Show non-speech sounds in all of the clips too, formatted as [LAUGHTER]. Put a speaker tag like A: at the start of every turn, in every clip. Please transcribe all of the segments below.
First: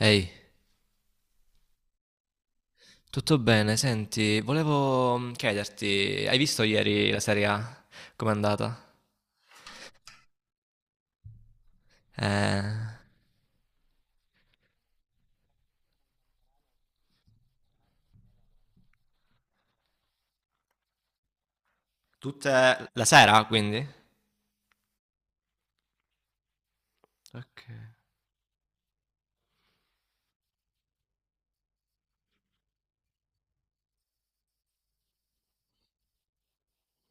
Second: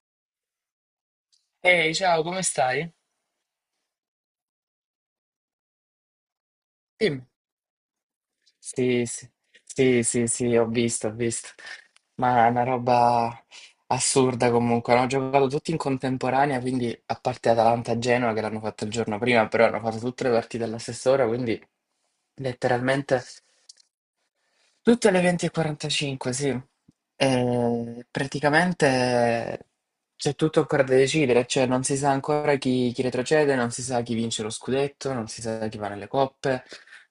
A: Ehi,
B: Ehi, ciao, come stai?
A: tutto bene? Senti, volevo chiederti, hai visto ieri la
B: Dimmi.
A: Serie A? Com'è andata?
B: Sì, sì, sì, sì, sì, ho visto, ho visto. Ma è una
A: Eh,
B: roba assurda comunque. Hanno giocato tutti in contemporanea, quindi a parte Atalanta-Genoa che l'hanno fatto il giorno prima, però hanno fatto tutte le partite alla stessa ora, quindi
A: Tutte la
B: letteralmente.
A: sera, quindi?
B: Tutte alle 20:45, sì.
A: Ok.
B: E praticamente c'è tutto ancora da decidere, cioè non si sa ancora chi retrocede, non si sa chi vince lo scudetto, non si sa chi va nelle coppe,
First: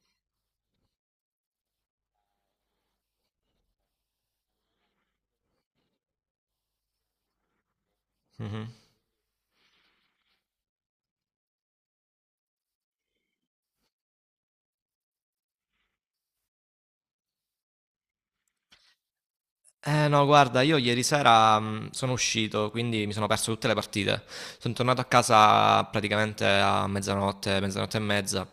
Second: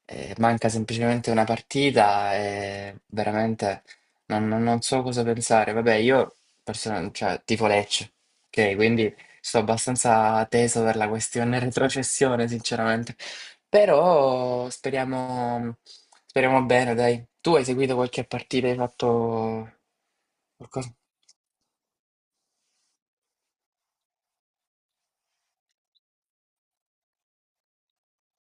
B: manca semplicemente una partita e veramente non so cosa pensare. Vabbè, io cioè, tifo Lecce,
A: Mhm.
B: ok? Quindi sto abbastanza teso per la questione [LAUGHS] retrocessione, sinceramente. Però speriamo, speriamo bene, dai. Tu hai seguito qualche partita, hai fatto
A: Eh no, guarda, io
B: qualcosa?
A: ieri sera sono uscito, quindi mi sono perso tutte le partite. Sono tornato a casa praticamente a mezzanotte, mezzanotte e mezza.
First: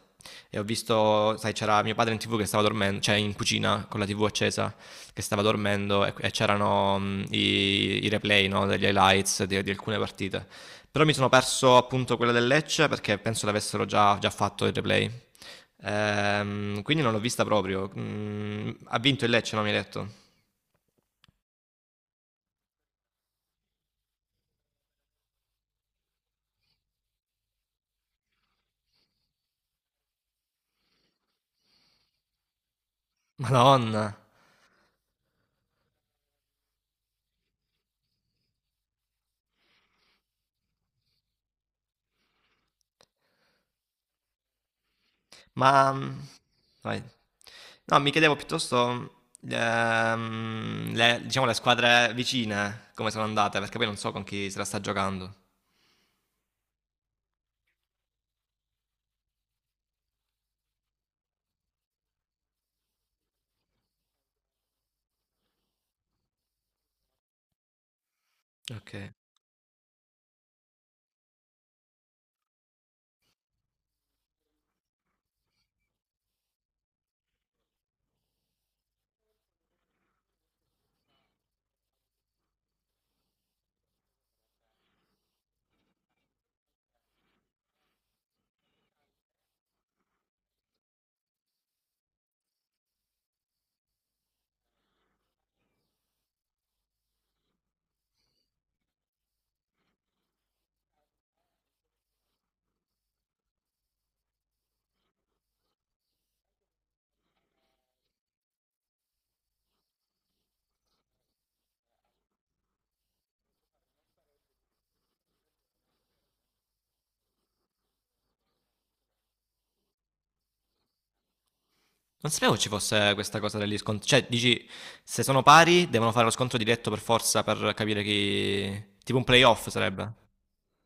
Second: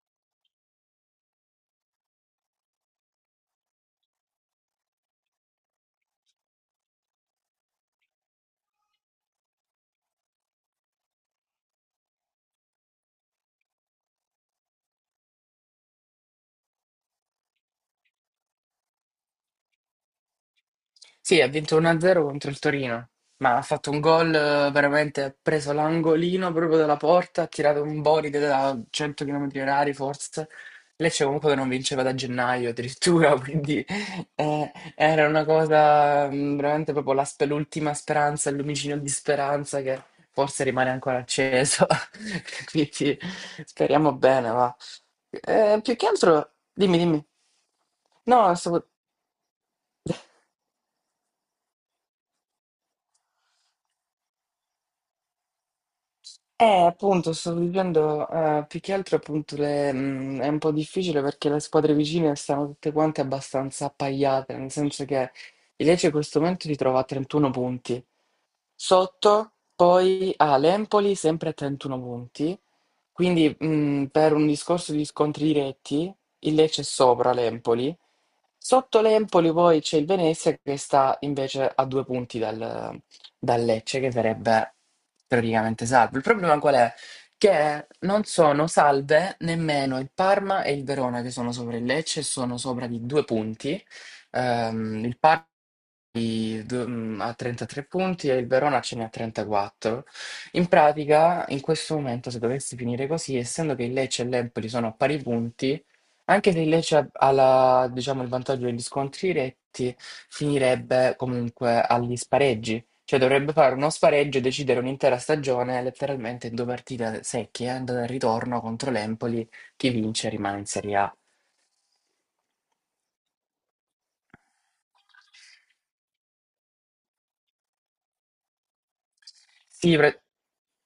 A: E ho visto, sai, c'era mio padre in TV che stava dormendo, cioè in cucina con la TV accesa, che stava dormendo e c'erano i replay, no, degli highlights di alcune partite. Però mi sono perso appunto quella del Lecce perché penso l'avessero già, già fatto il replay. Quindi non l'ho vista proprio. Ha vinto il Lecce, no, mi hai detto?
B: Sì, ha vinto 1-0 contro il Torino, ma ha fatto un gol veramente, ha preso l'angolino proprio dalla porta, ha tirato un boride da 100 km orari forse. Lecce comunque che non vinceva da gennaio addirittura, [LAUGHS] quindi
A: Madonna,
B: era una cosa veramente proprio la l'ultima speranza, il lumicino di speranza che forse rimane ancora acceso. [LAUGHS] Quindi speriamo bene, va.
A: ma,
B: Più che
A: mhmm,
B: altro, dimmi,
A: vai.
B: dimmi.
A: No, mi chiedevo
B: No.
A: piuttosto, le diciamo le squadre vicine come sono andate, perché poi non so con chi se la sta giocando.
B: Appunto, sto vivendo più che altro appunto è un po' difficile perché le squadre vicine stanno tutte quante abbastanza appaiate, nel senso che il Lecce in questo momento si trova a 31 punti.
A: Okay.
B: Sotto poi ha l'Empoli sempre a 31 punti, quindi per un discorso di scontri diretti il Lecce è sopra l'Empoli. Sotto l'Empoli poi c'è il Venezia che sta invece a due punti dal Lecce che verrebbe teoricamente salvo. Il problema qual è? Che non sono salve nemmeno il Parma e il Verona che sono sopra il Lecce, sono sopra di due punti. Il Parma ha 33 punti e il Verona ce ne ha 34. In pratica, in questo momento, se dovesse finire così, essendo che il Lecce e l'Empoli sono a pari punti, anche se il Lecce ha la diciamo, il vantaggio degli scontri diretti, finirebbe comunque agli spareggi. Cioè dovrebbe fare uno spareggio e decidere un'intera stagione, letteralmente in 2 partite secche, andata e ritorno contro l'Empoli, chi vince rimane in Serie A.
A: Non sapevo ci fosse questa cosa degli scon cioè dici, se sono pari devono fare lo scontro diretto per forza per capire chi, tipo un playoff
B: Sì,
A: sarebbe?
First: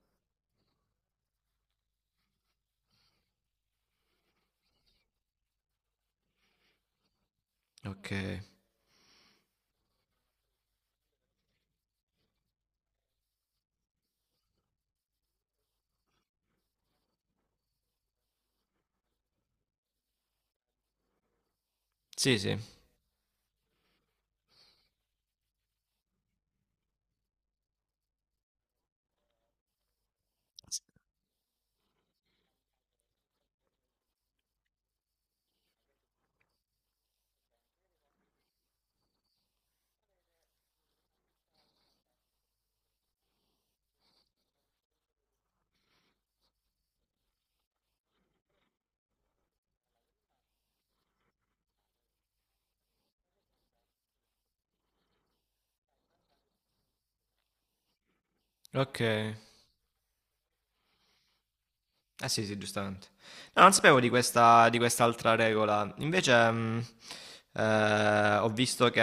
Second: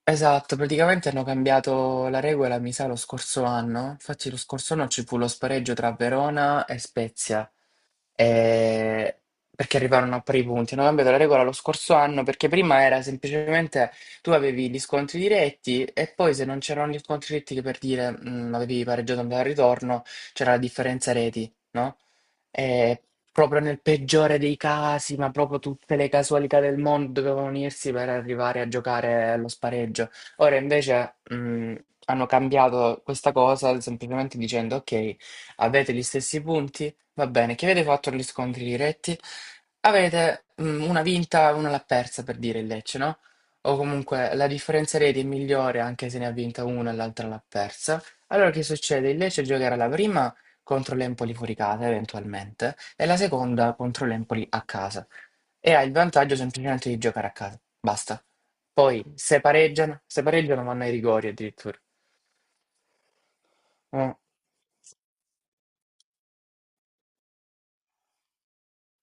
B: esatto, praticamente hanno cambiato la regola, mi sa, lo scorso anno. Infatti lo scorso anno ci fu lo spareggio tra Verona e Spezia,
A: Okay.
B: eh, perché arrivarono a pari punti. Hanno cambiato la regola lo scorso anno perché prima era semplicemente tu avevi gli scontri diretti e poi se non c'erano gli scontri diretti che per dire avevi pareggiato andata al ritorno, c'era la differenza reti, no?
A: Sì, sì.
B: E proprio nel peggiore dei casi, ma proprio tutte le casualità del mondo dovevano unirsi per arrivare a giocare allo spareggio. Ora
A: S
B: invece hanno cambiato questa cosa semplicemente dicendo ok, avete gli stessi punti. Va bene, che avete fatto gli scontri diretti? Avete una vinta e una l'ha persa per dire il Lecce, no? O comunque la differenza reti è migliore anche se ne ha vinta una e l'altra l'ha persa. Allora che succede? Il Lecce giocherà la prima contro l'Empoli fuori casa, eventualmente, e la seconda contro l'Empoli a casa. E ha il vantaggio semplicemente di giocare a casa. Basta. Poi
A: Okay.
B: se pareggiano, se pareggiano vanno ai rigori addirittura.
A: Eh sì, sì, giustamente. No, non sapevo di
B: Mm,
A: questa, di quest'altra regola. Invece, ho visto che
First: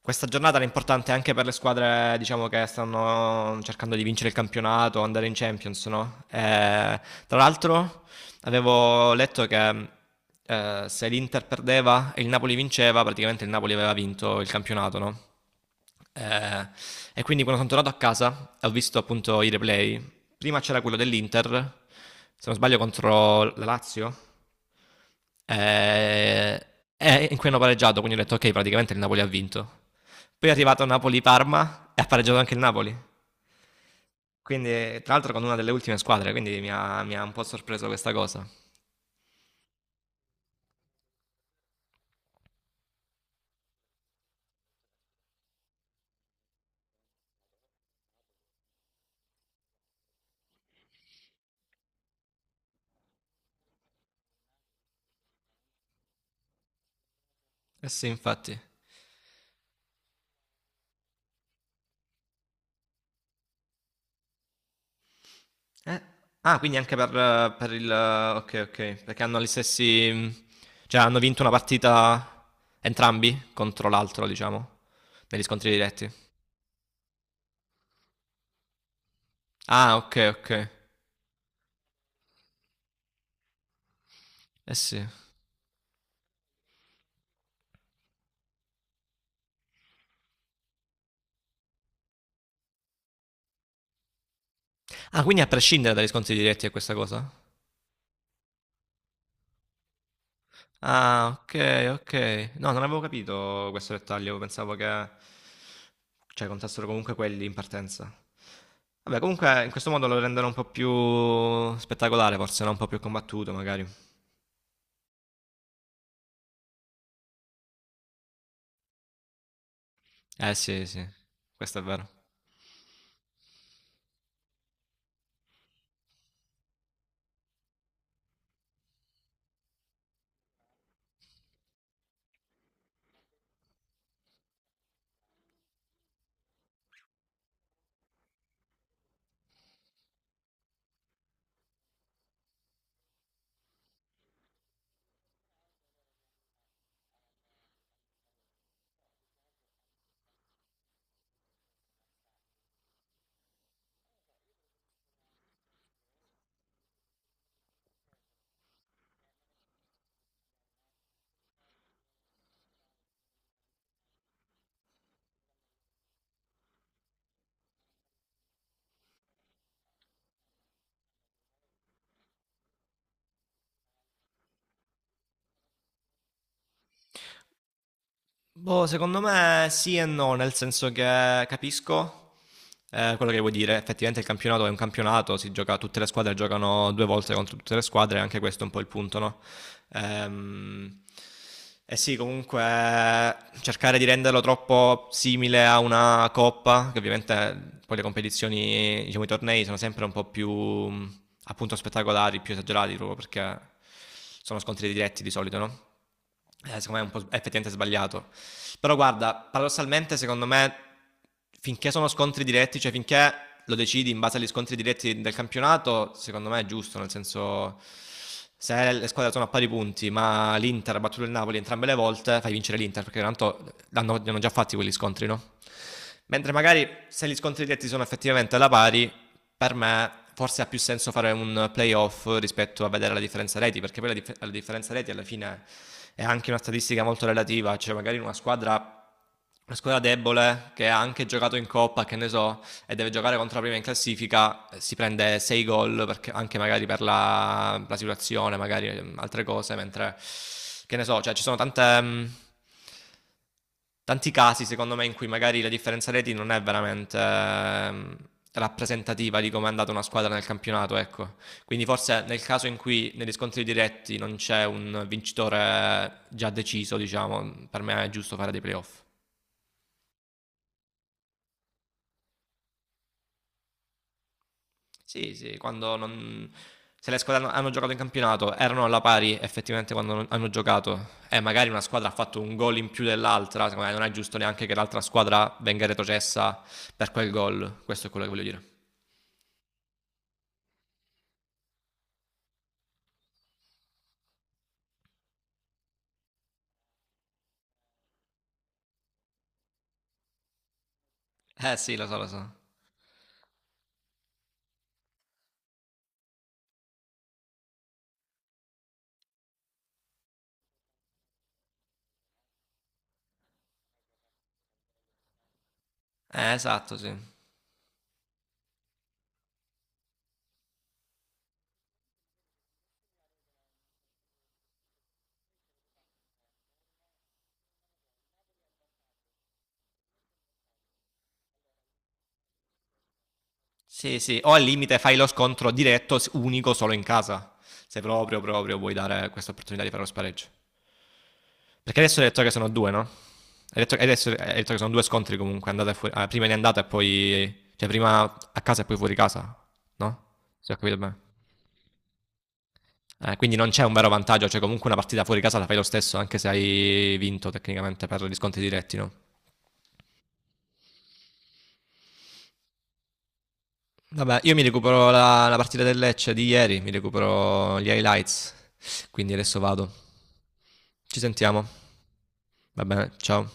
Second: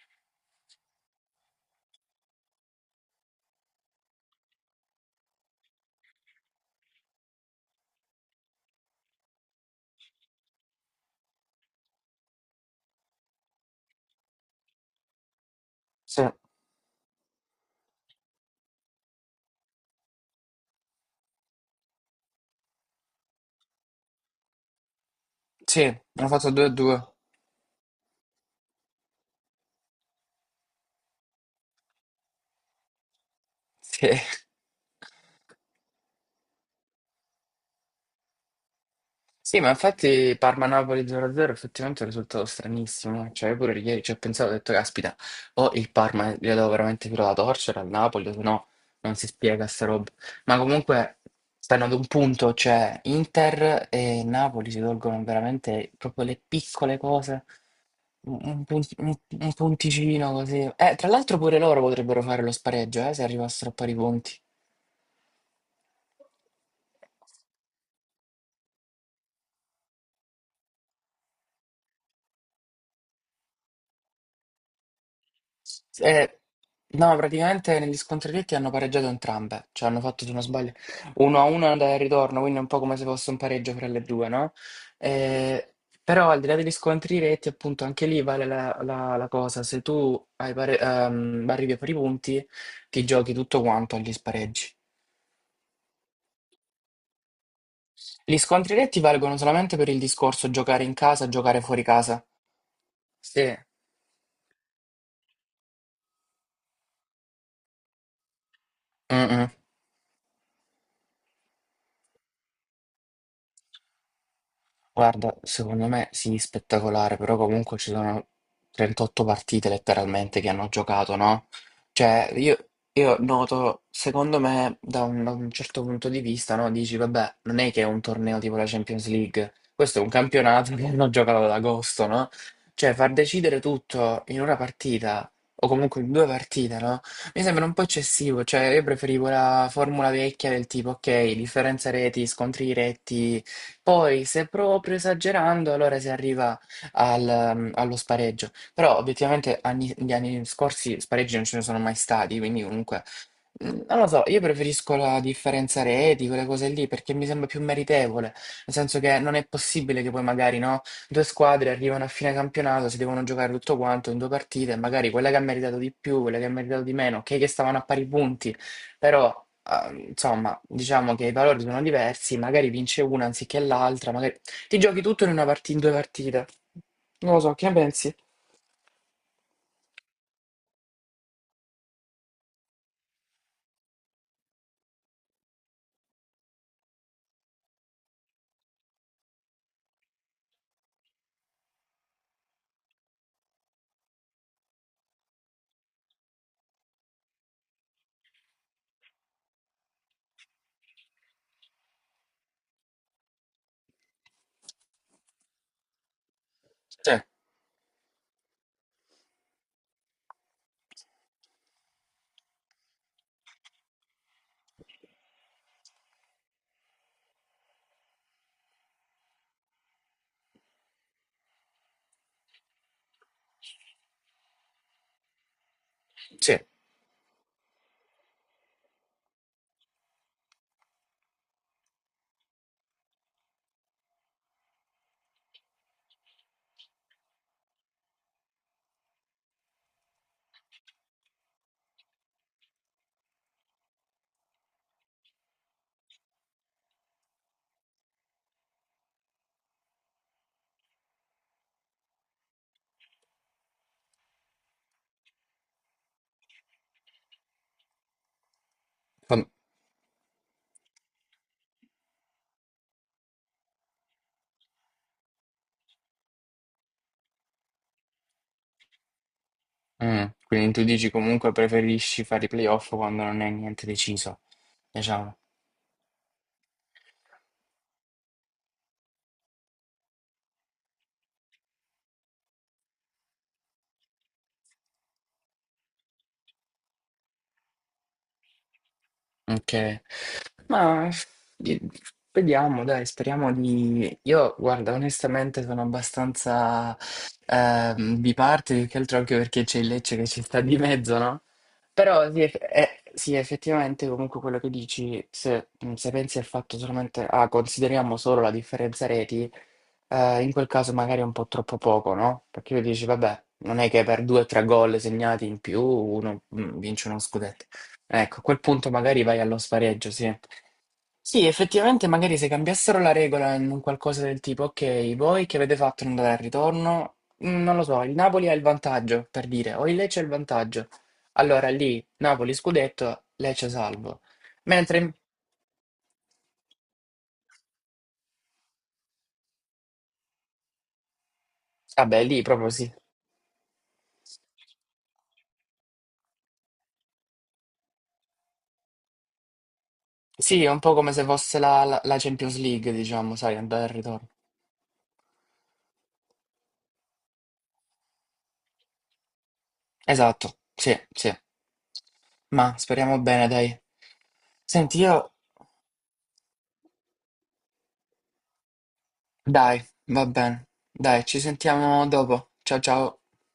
A: questa giornata era importante anche per le squadre, diciamo, che stanno cercando di vincere il campionato, andare in Champions, no? Tra l'altro, avevo letto che se l'Inter perdeva e il Napoli vinceva, praticamente il Napoli aveva vinto il campionato, no?
B: sì,
A: Eh, e quindi quando sono tornato a casa ho visto appunto i replay. Prima c'era quello dell'Inter, se non sbaglio contro la Lazio,
B: sì, hanno fatto
A: eh,
B: 2-2.
A: in cui hanno pareggiato, quindi ho detto ok, praticamente il Napoli ha vinto. Poi è arrivato Napoli-Parma e ha pareggiato anche il Napoli.
B: Sì.
A: Quindi, tra l'altro, con una delle ultime squadre, quindi mi ha un po' sorpreso questa cosa.
B: Sì, ma infatti Parma-Napoli 0-0 effettivamente è un risultato stranissimo. Cioè, io pure ieri ci ho pensato, ho detto, caspita, o il Parma glielo devo veramente più la torcere al Napoli, o se no non si spiega sta roba. Ma comunque stanno ad un punto, cioè Inter e Napoli si tolgono veramente proprio le piccole cose,
A: Eh sì,
B: un,
A: infatti.
B: un punt- un- un punticino così. Tra l'altro pure loro potrebbero fare lo spareggio, se arrivassero a pari punti.
A: Eh, Ah, quindi anche per il... Ok, ok, perché hanno gli stessi... Cioè, hanno vinto una partita entrambi contro l'altro, diciamo, negli scontri diretti.
B: Eh, no, praticamente negli scontri diretti hanno pareggiato entrambe, cioè
A: Ah,
B: hanno
A: ok,
B: fatto, se non
A: ok.
B: sbaglio, 1-1 andata e ritorno, quindi è un po' come se fosse un pareggio fra le due, no?
A: Eh sì.
B: Eh, però al di là degli scontri diretti, appunto, anche lì vale la cosa, se tu hai arrivi a pari punti, ti giochi tutto quanto agli spareggi.
A: Ah, quindi a prescindere dai riscontri diretti è questa cosa?
B: Gli scontri diretti valgono solamente per il discorso giocare in casa,
A: Ah, ok,
B: giocare fuori
A: ok.
B: casa.
A: No, non avevo
B: Sì.
A: capito questo dettaglio, pensavo che... Cioè, contassero comunque quelli in partenza. Vabbè,
B: Mm, mm.
A: comunque in questo modo lo rendono un po' più spettacolare, forse, no? Un po' più combattuto, magari.
B: Guarda, secondo me sì, spettacolare, però comunque ci sono 38 partite letteralmente che
A: Eh
B: hanno
A: sì, sì,
B: giocato, no?
A: questo è vero.
B: Cioè, io noto, secondo me, da un certo punto di vista, no? Dici, vabbè, non è che è un torneo tipo la Champions League, questo è un campionato che hanno giocato ad agosto, no? Cioè, far decidere tutto in una partita, o comunque in due partite, no? Mi sembra un po' eccessivo, cioè io preferivo la formula vecchia del tipo, ok, differenza reti, scontri diretti, poi, se proprio esagerando, allora si arriva allo spareggio. Però, obiettivamente, gli anni scorsi spareggi non ce ne sono mai stati, quindi comunque. Non lo so, io preferisco la differenza reti, quelle cose lì, perché mi sembra più meritevole, nel senso che non è possibile che poi magari, no, due squadre arrivano a fine campionato, si devono giocare tutto quanto in due partite, e magari quella che ha meritato di più, quella che ha meritato di meno, ok che stavano a pari punti, però, ah, insomma, diciamo che i valori sono diversi, magari vince una anziché l'altra, magari ti giochi tutto in una in due partite. Non lo so, che ne pensi?
A: Boh, secondo me sì e no, nel senso che capisco quello che vuoi dire. Effettivamente il campionato è un campionato, si gioca, tutte le squadre giocano due volte contro tutte le squadre, anche questo è un po' il punto, no? Ehm, e sì, comunque cercare di renderlo troppo simile a una coppa, che ovviamente poi le competizioni, diciamo i tornei sono sempre un po' più appunto spettacolari, più esagerati proprio perché sono scontri diretti di solito, no? Secondo me è un
B: Sì,
A: po' è effettivamente sbagliato. Però guarda, paradossalmente secondo me finché sono scontri diretti, cioè finché lo decidi in base agli scontri diretti del campionato, secondo me è giusto, nel senso se le squadre sono a pari punti, ma l'Inter ha battuto il Napoli entrambe le volte, fai vincere l'Inter perché tanto li hanno già fatti quegli scontri, no? Mentre
B: sì.
A: magari se gli scontri diretti sono effettivamente alla pari, per me forse ha più senso fare un playoff rispetto a vedere la differenza reti, perché poi la differenza reti alla fine è anche una statistica molto relativa, cioè magari in una squadra debole che ha anche giocato in coppa, che ne so, e deve giocare contro la prima in classifica, si prende 6 gol anche magari per la situazione, magari altre cose, mentre che ne so, cioè ci sono tanti casi secondo me in cui magari la differenza reti non è veramente rappresentativa di come è andata una squadra nel campionato, ecco. Quindi forse nel caso in cui negli scontri diretti non c'è un vincitore già deciso, diciamo, per me è giusto fare dei playoff.
B: Mm, quindi tu dici comunque preferisci fare i playoff quando non è niente deciso,
A: Sì,
B: diciamo.
A: sì, quando non... Se le squadre hanno, hanno giocato in campionato erano alla pari effettivamente quando non- hanno giocato e magari una squadra ha fatto un gol in più dell'altra, secondo me non è giusto neanche che l'altra squadra venga retrocessa per quel gol, questo è quello che voglio dire.
B: Ok. Ma di- vediamo, dai, speriamo di... Io, guarda, onestamente sono abbastanza biparte, più che altro anche perché c'è il Lecce che ci sta di mezzo, no?
A: Eh sì, lo so, lo
B: Però sì,
A: so.
B: sì, effettivamente comunque quello che dici, se pensi al fatto solamente, ah, consideriamo solo la differenza reti, in quel caso magari è un po' troppo poco, no? Perché io dici, vabbè, non è che per due o tre gol segnati in più uno
A: Esatto,
B: vince
A: sì.
B: uno scudetto. Ecco, a quel punto magari vai allo spareggio, sì. Sì, effettivamente magari se cambiassero la regola in un qualcosa del tipo, ok, voi che avete fatto in andare al ritorno? Non lo so, il Napoli ha il vantaggio, per dire, o il Lecce ha il vantaggio. Allora lì, Napoli scudetto, Lecce
A: Sì,
B: salvo.
A: sì, o al limite
B: Mentre,
A: fai lo scontro diretto unico solo in casa, se proprio, proprio vuoi dare questa opportunità di fare lo spareggio. Perché adesso
B: vabbè,
A: hai
B: lì
A: detto che sono
B: proprio sì.
A: due, no? Hai detto che sono due scontri comunque, andata e fuori, ah, prima di andata e poi, cioè prima a casa e poi fuori casa, no?
B: Sì, è
A: Se ho
B: un po'
A: capito
B: come
A: bene.
B: se fosse la Champions League, diciamo,
A: Quindi
B: sai,
A: non
B: andare
A: c'è
B: al
A: un vero
B: ritorno.
A: vantaggio, cioè comunque una partita fuori casa la fai lo stesso, anche se hai vinto tecnicamente per gli scontri diretti, no?
B: Esatto, sì, sì. Ma speriamo bene, dai.
A: Vabbè, io mi
B: Senti,
A: recupero
B: io...
A: la partita del Lecce di ieri, mi recupero gli highlights, quindi adesso
B: Dai,
A: vado.
B: va bene.
A: Ci
B: Dai, ci
A: sentiamo.
B: sentiamo dopo. Ciao
A: Va bene,
B: ciao.
A: ciao.